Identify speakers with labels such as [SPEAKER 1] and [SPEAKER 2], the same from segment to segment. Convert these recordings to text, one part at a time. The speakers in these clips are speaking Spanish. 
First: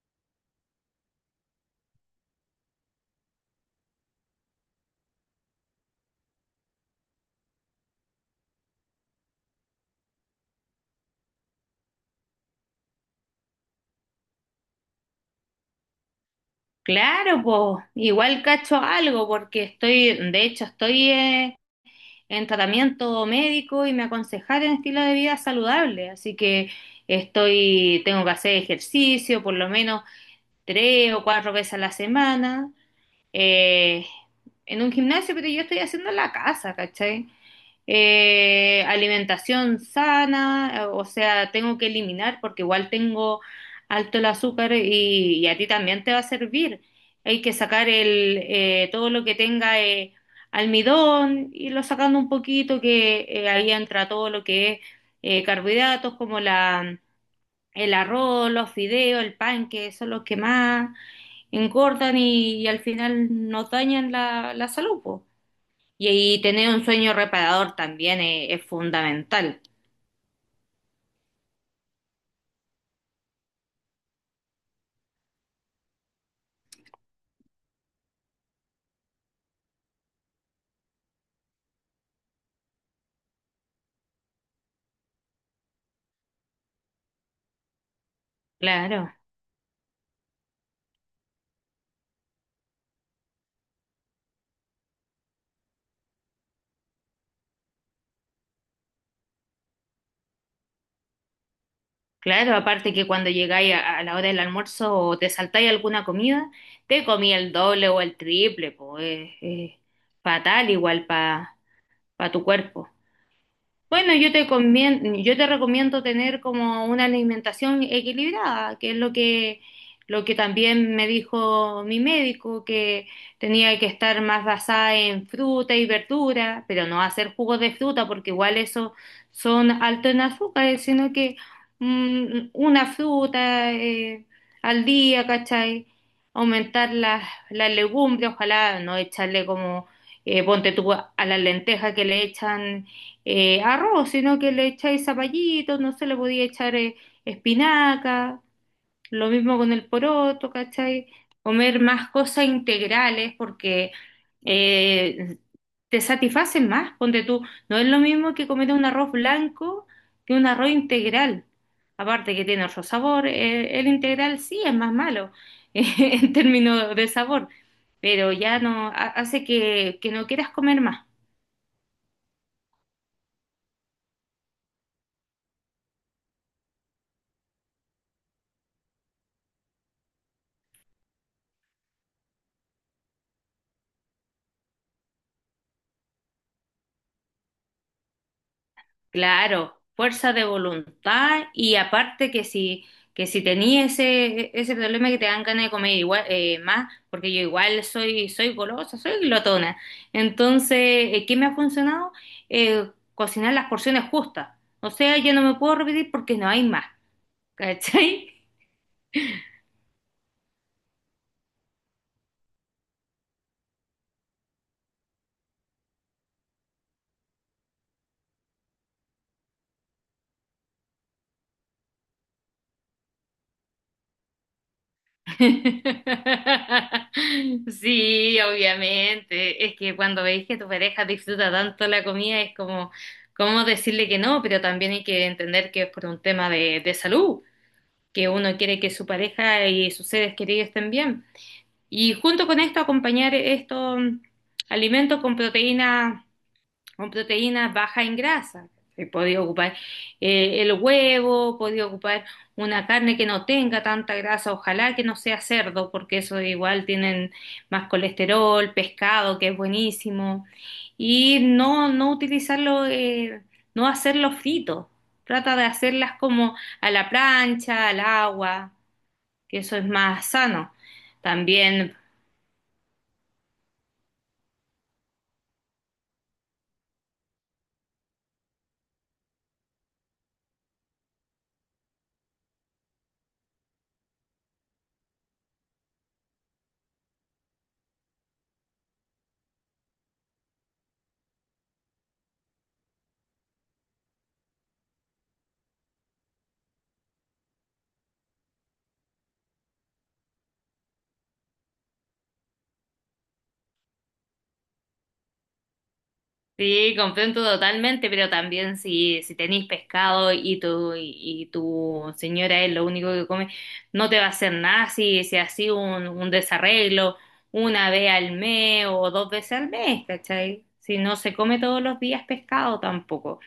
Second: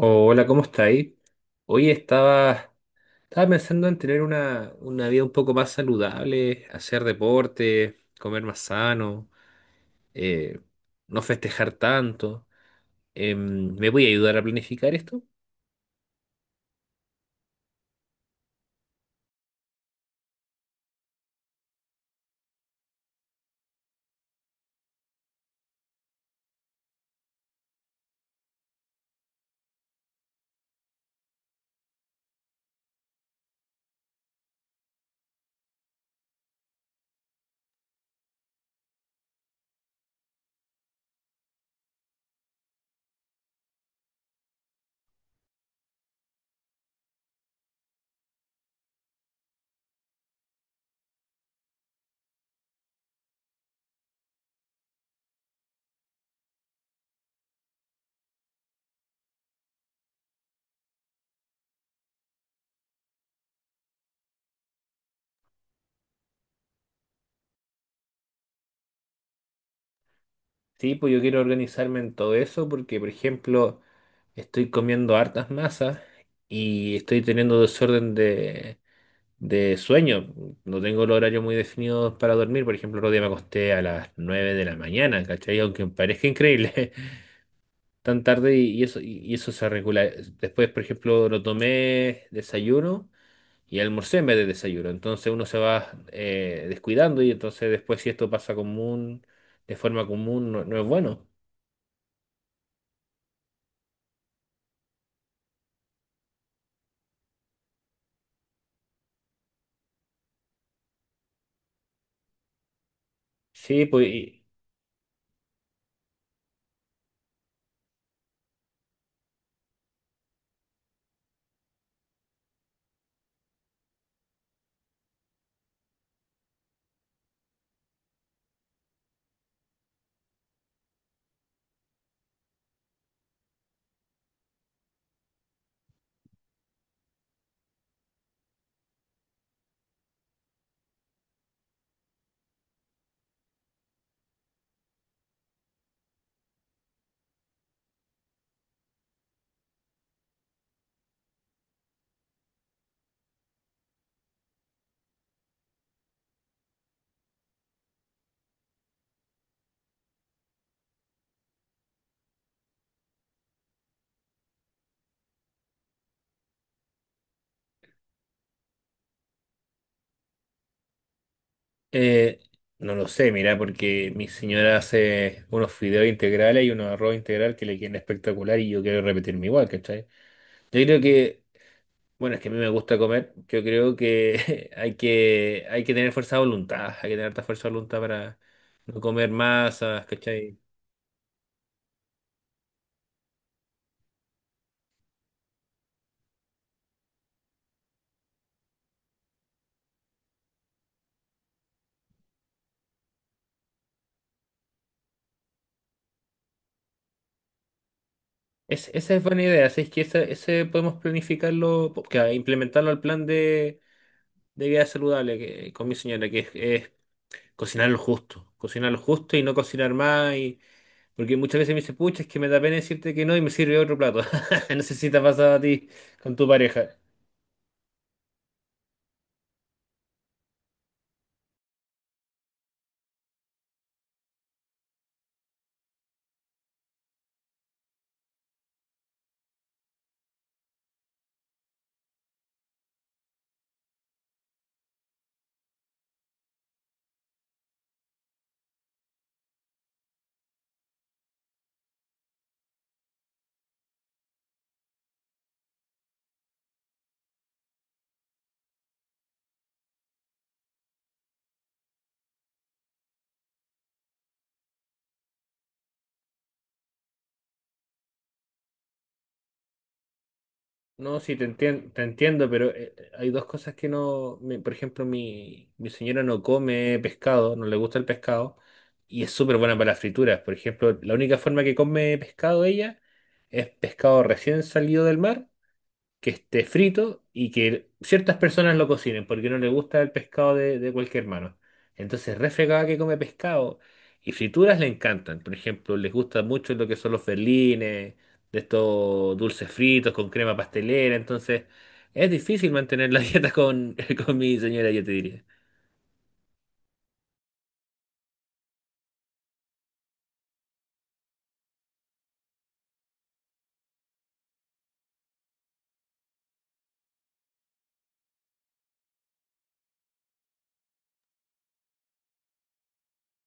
[SPEAKER 1] Hola, ¿cómo estáis? Hoy estaba pensando en tener una vida un poco más saludable, hacer deporte, comer más sano, eh, no festejar tanto. ¿Me voy a ayudar a planificar esto?
[SPEAKER 2] Claro, pues igual cacho algo porque estoy, de hecho, estoy en tratamiento médico y me aconsejaron estilo de vida saludable, así que tengo que hacer ejercicio por lo menos tres o cuatro veces a la semana, eh, en un gimnasio, pero yo estoy haciendo en la casa, ¿cachai? Alimentación sana, o sea, tengo que eliminar porque igual tengo alto el azúcar y a ti también te va a servir. Hay que sacar todo lo que tenga almidón, irlo sacando un poquito, que ahí entra todo lo que es carbohidratos como el arroz, los fideos, el pan, que son los que más engordan y al final nos dañan la salud, po. Y tener un sueño reparador también es fundamental.
[SPEAKER 1] Sí, pues yo quiero organizarme en todo eso porque, por ejemplo, estoy comiendo hartas masas y estoy teniendo desorden de sueño. No tengo el horario muy definido para dormir. Por ejemplo, el otro día me acosté a las 9 de la mañana, ¿cachai? Aunque parezca increíble, tan tarde, y eso,
[SPEAKER 2] Claro,
[SPEAKER 1] y eso se regula. Después, por ejemplo, lo tomé desayuno y almorcé en vez de desayuno. Entonces uno se va descuidando y entonces después si esto pasa común, de forma común, no, no es bueno.
[SPEAKER 2] claro, aparte que cuando llegáis a la hora del almuerzo o te saltáis alguna comida, te comí el doble o el triple, pues es, fatal igual para tu cuerpo.
[SPEAKER 1] Sí, pues
[SPEAKER 2] Bueno,
[SPEAKER 1] y,
[SPEAKER 2] yo te recomiendo tener como una alimentación equilibrada, que es lo que también me dijo mi médico, que tenía que estar más basada en fruta y verdura, pero no hacer jugos de fruta, porque igual eso son altos en azúcares, sino que una fruta al día, ¿cachai? Aumentar las legumbres, ojalá no echarle como, ponte tú a las lentejas que le echan arroz, sino que le echáis zapallito, no se le podía echar espinaca, lo mismo con el poroto, ¿cachai? Comer más cosas integrales porque eh, te satisfacen más, ponte tú, no es lo mismo que comer un arroz blanco que un arroz integral, aparte que tiene otro sabor, el integral sí es más malo en términos de sabor, pero ya no ha- hace que no quieras comer más.
[SPEAKER 1] eh, no lo sé, mira, porque mi señora hace unos fideos integrales y unos arroz integral que le quieren espectacular y yo quiero repetirme igual, ¿cachai? Yo creo que bueno, es que a mí me gusta comer. Yo creo que hay que tener fuerza de voluntad, hay que tener harta fuerza de voluntad para no comer
[SPEAKER 2] Claro,
[SPEAKER 1] masas,
[SPEAKER 2] fuerza de
[SPEAKER 1] ¿cachai?
[SPEAKER 2] voluntad y aparte que si tenía ese problema que te dan ganas de comer igual, más, porque yo igual soy golosa, soy glotona. Entonces, ¿qué me ha funcionado? Cocinar las porciones justas. O sea, yo no me puedo repetir porque no hay más. ¿Cachai?
[SPEAKER 1] Esa es buena idea, así es que ese podemos planificarlo, que, implementarlo al plan de vida saludable que, con mi señora, que es cocinar lo justo y no cocinar más, y, porque muchas veces me dice, pucha, es que me da pena decirte que no y me sirve otro plato. No sé si te ha pasado a ti con tu pareja.
[SPEAKER 2] Sí, obviamente. Es que cuando veis que tu pareja disfruta tanto la comida, es como, ¿cómo decirle que no? Pero también hay que entender que es por un tema de salud, que uno quiere que su pareja y sus seres queridos estén bien. Y junto con esto, acompañar estos alimentos con proteínas bajas en grasa. Podía ocupar el huevo, podía ocupar una carne que no tenga tanta grasa, ojalá que no sea cerdo, porque eso igual tienen más colesterol, pescado, que es buenísimo. Y no utilizarlo, no hacerlo frito. Trata de hacerlas como a la plancha, al agua, que eso es más sano.
[SPEAKER 1] No, sí,
[SPEAKER 2] También
[SPEAKER 1] te entiendo, pero hay dos cosas que no. Por ejemplo, mi señora no come pescado, no le gusta el pescado, y es súper buena para las frituras. Por ejemplo, la única forma que come pescado ella es pescado recién salido del mar que esté frito y que ciertas personas lo cocinen porque no le gusta el pescado de cualquier mano. Entonces, refregada que come pescado y frituras le encantan. Por ejemplo, les gusta mucho lo que son los berlines, de estos dulces fritos con crema pastelera. Entonces, es difícil mantener la dieta con mi señora, yo te diría.
[SPEAKER 2] Sí, comprendo totalmente, pero también si tenéis pescado y y tu señora es lo único que come, no te va a hacer nada si así un desarreglo una vez al mes o dos veces al mes, ¿cachai? Si no se come todos los días pescado tampoco.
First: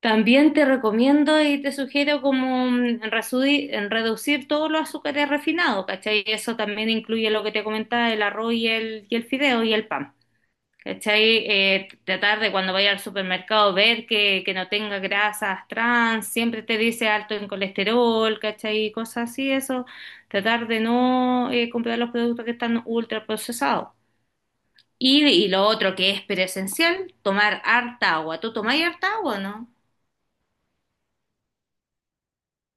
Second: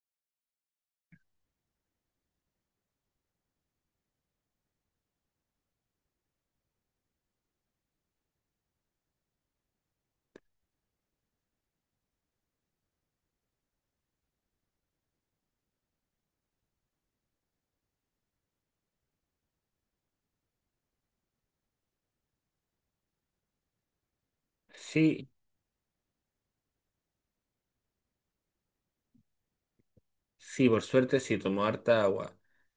[SPEAKER 2] También te recomiendo y te sugiero como en reducir todos los azúcares refinados, ¿cachai? Eso también incluye lo que te comentaba, el arroz y y el fideo y el pan. ¿Cachai? Tratar de cuando vaya al supermercado ver que no tenga grasas trans, siempre te dice alto en colesterol, ¿cachai? Cosas así, eso. Tratar de no comprar los productos que están ultra procesados. Y,
[SPEAKER 1] Sí.
[SPEAKER 2] y lo otro que es pero esencial, tomar harta agua. ¿Tú tomás harta agua, o no?
[SPEAKER 1] Sí, por suerte sí, tomo harta agua.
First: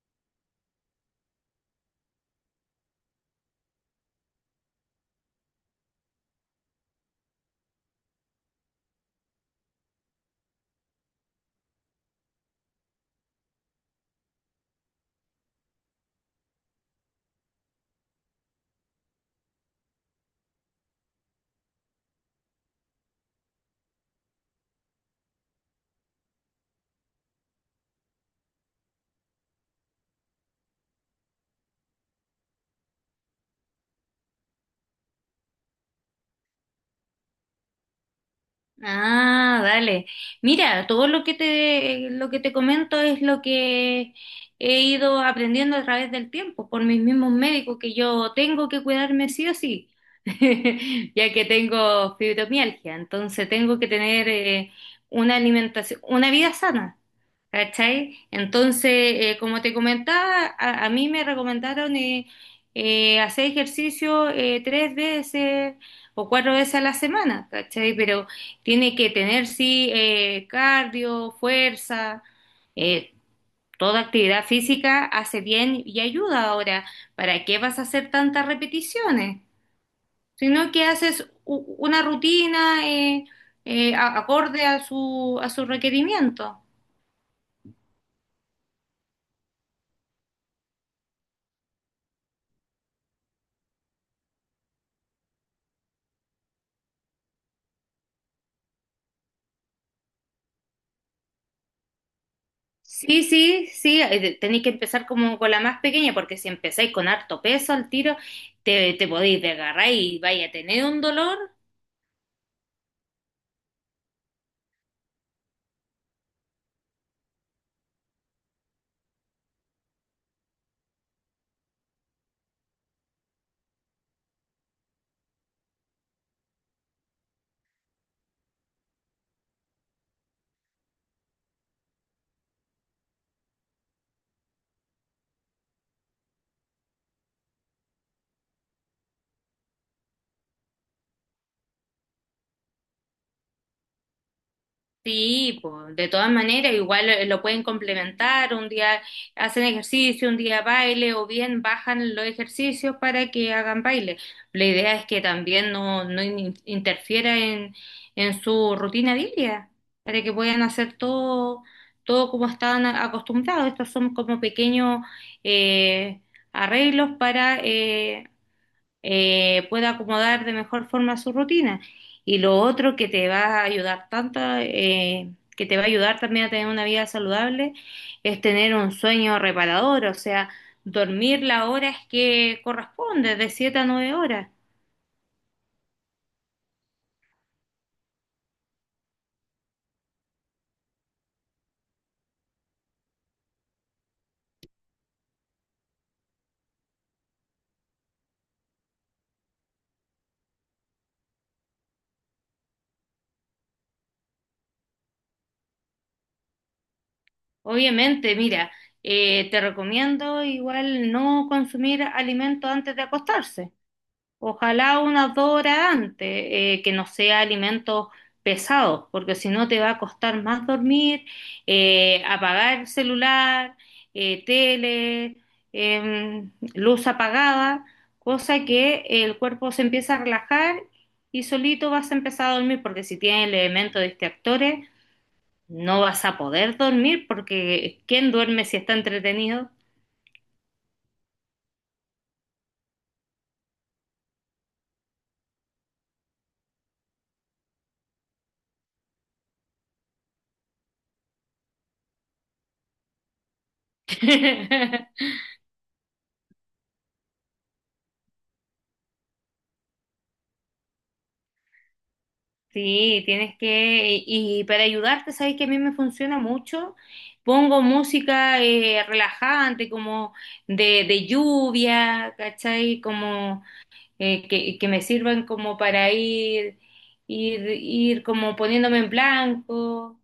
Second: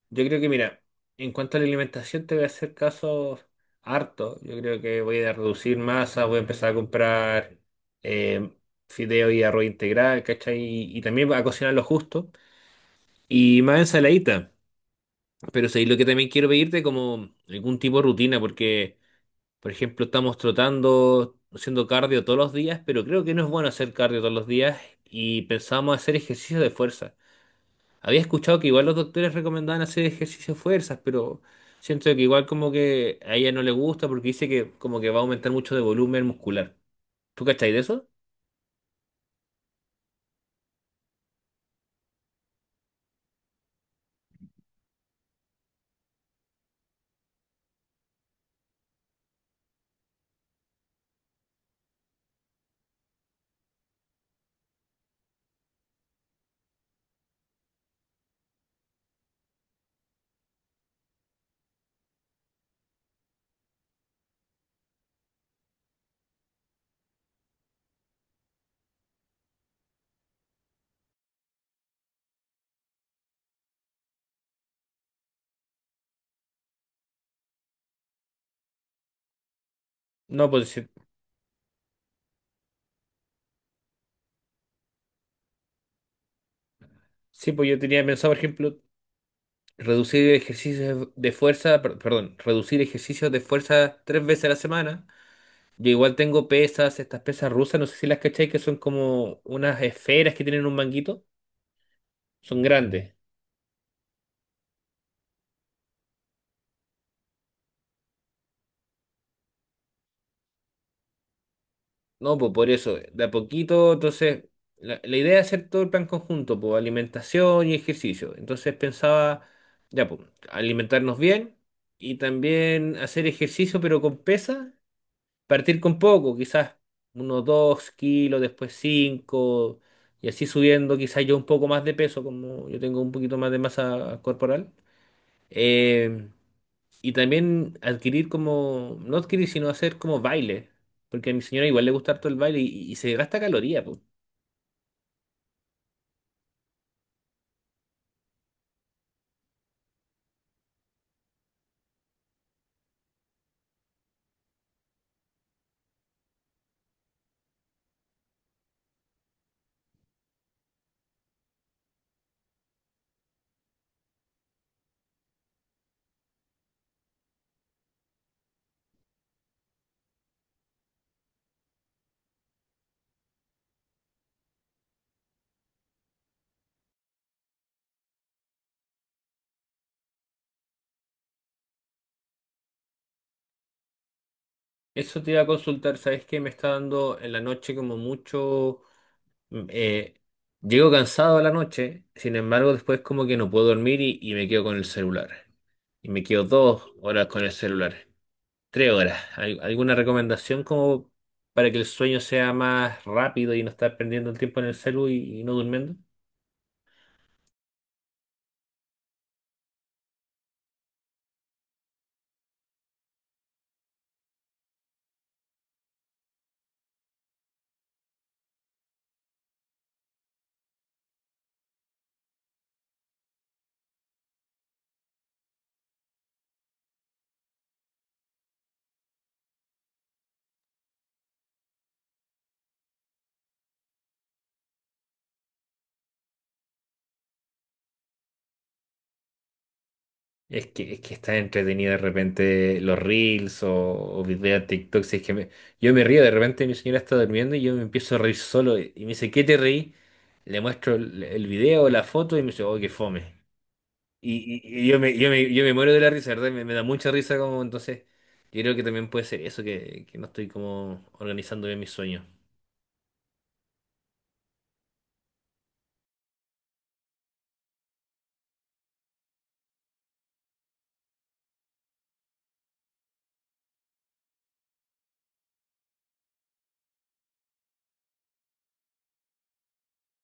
[SPEAKER 1] Yo creo que, mira, en cuanto a la alimentación te voy a hacer caso harto. Yo creo que voy a reducir masa, voy a empezar a comprar eh, fideo y arroz integral, ¿cachai? Y también a cocinar lo justo. Y más ensaladita. Pero sí, lo que también quiero pedirte como algún tipo de rutina, porque, por ejemplo, estamos trotando, haciendo cardio todos los días, pero creo que no es bueno hacer cardio todos los días y pensamos hacer ejercicio de fuerza. Había escuchado que igual los doctores recomendaban hacer ejercicio de fuerzas, pero siento que igual como que a ella no le gusta porque dice que como que va a aumentar mucho de volumen muscular. ¿Tú cachai de eso?
[SPEAKER 2] Ah, vale. Mira, todo lo que te, comento es lo que he ido aprendiendo a través del tiempo por mis mismos médicos, que yo tengo que cuidarme sí o sí, ya que tengo fibromialgia, entonces tengo que tener una alimentación, una vida sana. ¿Cachai? Entonces, como te comentaba, a mí me recomendaron hacer ejercicio tres veces o cuatro veces a la semana, ¿cachai? Pero tiene que tener, sí, cardio, fuerza, eh, toda actividad física hace bien y ayuda ahora. ¿Para qué vas a hacer tantas repeticiones?
[SPEAKER 1] No, pues
[SPEAKER 2] Sino que
[SPEAKER 1] sí,
[SPEAKER 2] haces una rutina acorde a su requerimiento.
[SPEAKER 1] sí, pues yo tenía pensado, por ejemplo, reducir ejercicios de fuerza, perdón, reducir ejercicios de fuerza tres veces a la semana. Yo igual tengo pesas, estas pesas rusas, no sé si las cachai, que son como unas esferas que tienen un manguito. Son grandes.
[SPEAKER 2] Sí, sí, sí, tenéis que empezar como con la más pequeña, porque si empezáis con harto peso al tiro, te podéis desgarrar y vais a tener un dolor.
[SPEAKER 1] No, pues por eso, de a poquito, entonces, la idea es hacer todo el plan conjunto, pues alimentación y ejercicio. Entonces pensaba, ya, pues, alimentarnos bien y también hacer ejercicio, pero con pesa, partir con poco, quizás unos 2 kilos, después 5 y así subiendo, quizás yo un poco más de peso, como yo tengo un poquito más de masa corporal. Eh, y también adquirir como, no adquirir, sino hacer como baile, porque a mi señora igual le gusta harto el baile y se gasta caloría, pues.
[SPEAKER 2] Sí, pues, de todas maneras, igual lo pueden complementar, un día hacen ejercicio, un día baile, o bien bajan los ejercicios para que hagan baile. La idea es que también no interfiera en su rutina diaria, para que puedan hacer todo, todo como están acostumbrados. Estos son como pequeños eh, arreglos para pueda acomodar de mejor forma su rutina. Y lo otro que te va a ayudar tanto, que te va a ayudar también a tener una vida saludable, es tener un sueño reparador, o sea, dormir las horas que corresponde, de 7 a 9 horas.
[SPEAKER 1] Eso te iba a consultar, ¿sabes qué? Me está dando en la noche como mucho, mm, eh, llego cansado a la noche, sin embargo después como que no puedo dormir y me quedo con el celular. Y me quedo 2 horas con el celular, 3 horas. ¿Alguna recomendación como para que el sueño sea más rápido y no estar perdiendo el tiempo en el celu y no durmiendo?
[SPEAKER 2] Obviamente, mira, te recomiendo igual no consumir alimentos antes de acostarse. Ojalá unas 2 horas antes, que no sea alimentos pesados, porque si no te va a costar más dormir, apagar celular, tele, luz apagada, cosa que el cuerpo se empieza a relajar y solito vas a empezar a dormir, porque si tienes el elemento de distractores, no vas a poder dormir, porque ¿quién duerme si está entretenido?
[SPEAKER 1] Es que está entretenido de repente los reels o videos de TikTok. Si es que yo me río, de repente mi señora está durmiendo y yo me empiezo a reír solo. Y me dice, ¿qué te reí? Le muestro el video, la foto y me dice, oh, qué fome. Y yo me, yo me, yo me muero de la risa, ¿verdad? Me da mucha risa como entonces. Yo creo que también puede ser eso, que no estoy como organizando bien mis sueños.
[SPEAKER 2] Sí, y para ayudarte, sabes que a mí me funciona mucho. Pongo música relajante, como de lluvia, ¿cachai? Como que me sirvan como para ir como poniéndome en blanco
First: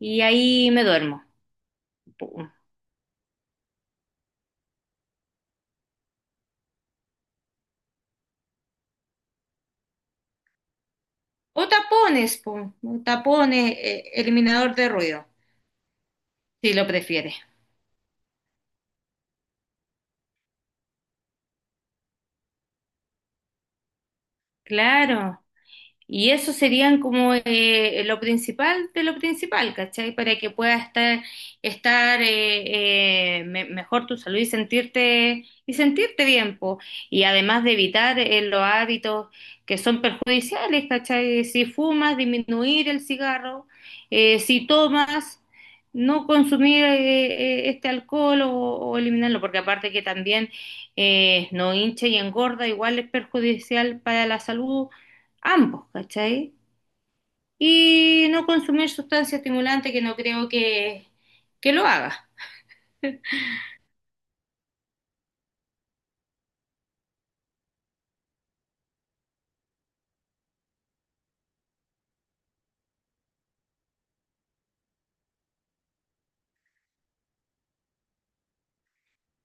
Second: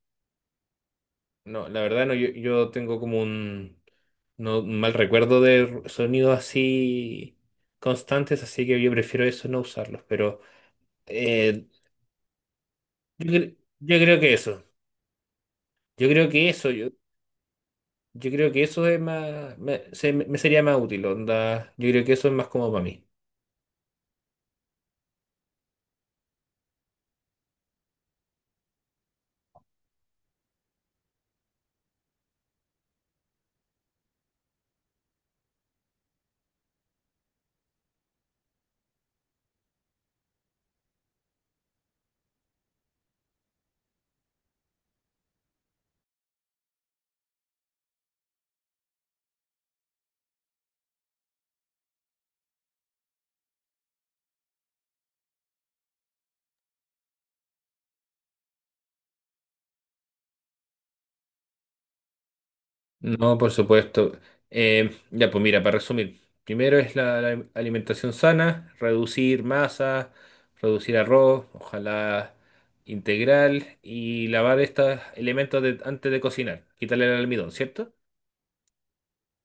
[SPEAKER 2] y ahí me duermo.
[SPEAKER 1] No, la verdad no, yo,
[SPEAKER 2] Pum.
[SPEAKER 1] yo tengo como un, no, un mal recuerdo de sonidos así constantes, así que yo prefiero eso no usarlos, pero
[SPEAKER 2] O
[SPEAKER 1] eh,
[SPEAKER 2] tapones, pum, o tapones,
[SPEAKER 1] yo creo que eso,
[SPEAKER 2] eliminador de ruido,
[SPEAKER 1] yo creo que eso,
[SPEAKER 2] si lo
[SPEAKER 1] yo,
[SPEAKER 2] prefieres.
[SPEAKER 1] yo creo que eso es más, me sería más útil, onda, yo creo que eso es más como para mí.
[SPEAKER 2] Claro. Y eso serían como lo principal de lo principal, ¿cachai? Para que puedas estar mejor tu salud sentirte bien, po. Y además de evitar los hábitos que son perjudiciales, ¿cachai? Si fumas, disminuir el cigarro, si tomas, no consumir este alcohol o eliminarlo, porque aparte que también no hincha y engorda, igual es perjudicial para la salud ambos, ¿cachai? Y no consumir sustancia estimulante que no creo que lo haga.
[SPEAKER 1] No, por supuesto. Ya, pues mira, para resumir, primero es la alimentación sana, reducir masa, reducir arroz, ojalá integral, y lavar estos elementos antes de cocinar, quitarle el almidón, ¿cierto?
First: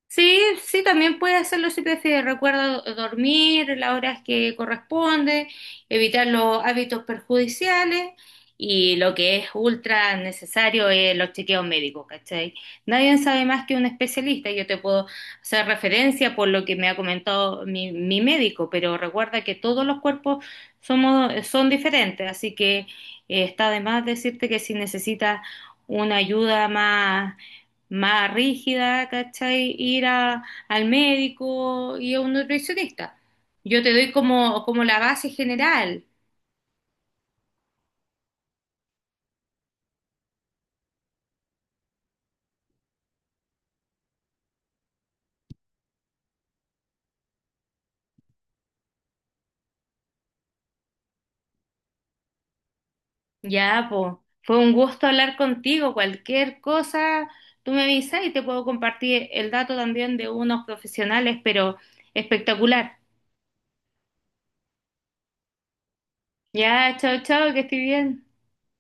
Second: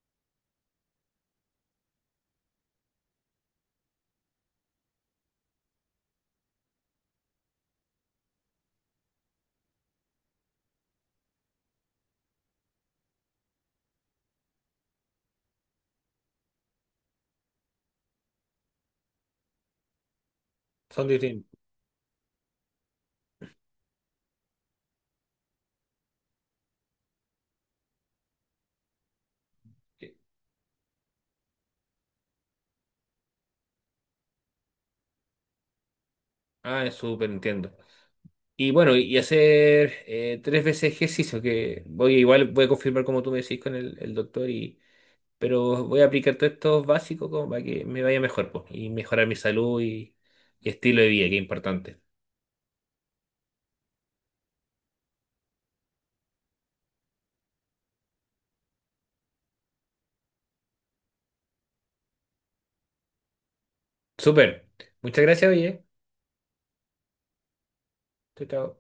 [SPEAKER 2] Sí, sí, también puede hacerlo si prefieres. Recuerda dormir las horas que corresponde, evitar los hábitos perjudiciales y lo que es ultra necesario es los chequeos médicos, ¿cachai? Nadie sabe más que un especialista. Yo te puedo hacer referencia por lo que me ha comentado mi médico, pero recuerda que todos los cuerpos
[SPEAKER 1] Son distintos.
[SPEAKER 2] son diferentes, así que está de más decirte que si necesitas una ayuda más rígida, ¿cachai? Ir al médico y a un nutricionista. Yo te doy como la base general.
[SPEAKER 1] Ah, es súper, entiendo. Y bueno, y hacer tres veces ejercicio, que voy igual voy a confirmar como tú me decís con el doctor, pero voy a aplicar todos estos básicos como para que me vaya mejor, pues, y mejorar mi salud y estilo de vida, que es importante.
[SPEAKER 2] Ya, po. Fue un gusto hablar contigo. Cualquier cosa, tú me avisas y te puedo compartir el dato también de unos profesionales, pero espectacular.
[SPEAKER 1] Súper. Muchas gracias, oye.
[SPEAKER 2] Ya, chao, chao, que estoy bien.
[SPEAKER 1] Chao, chao.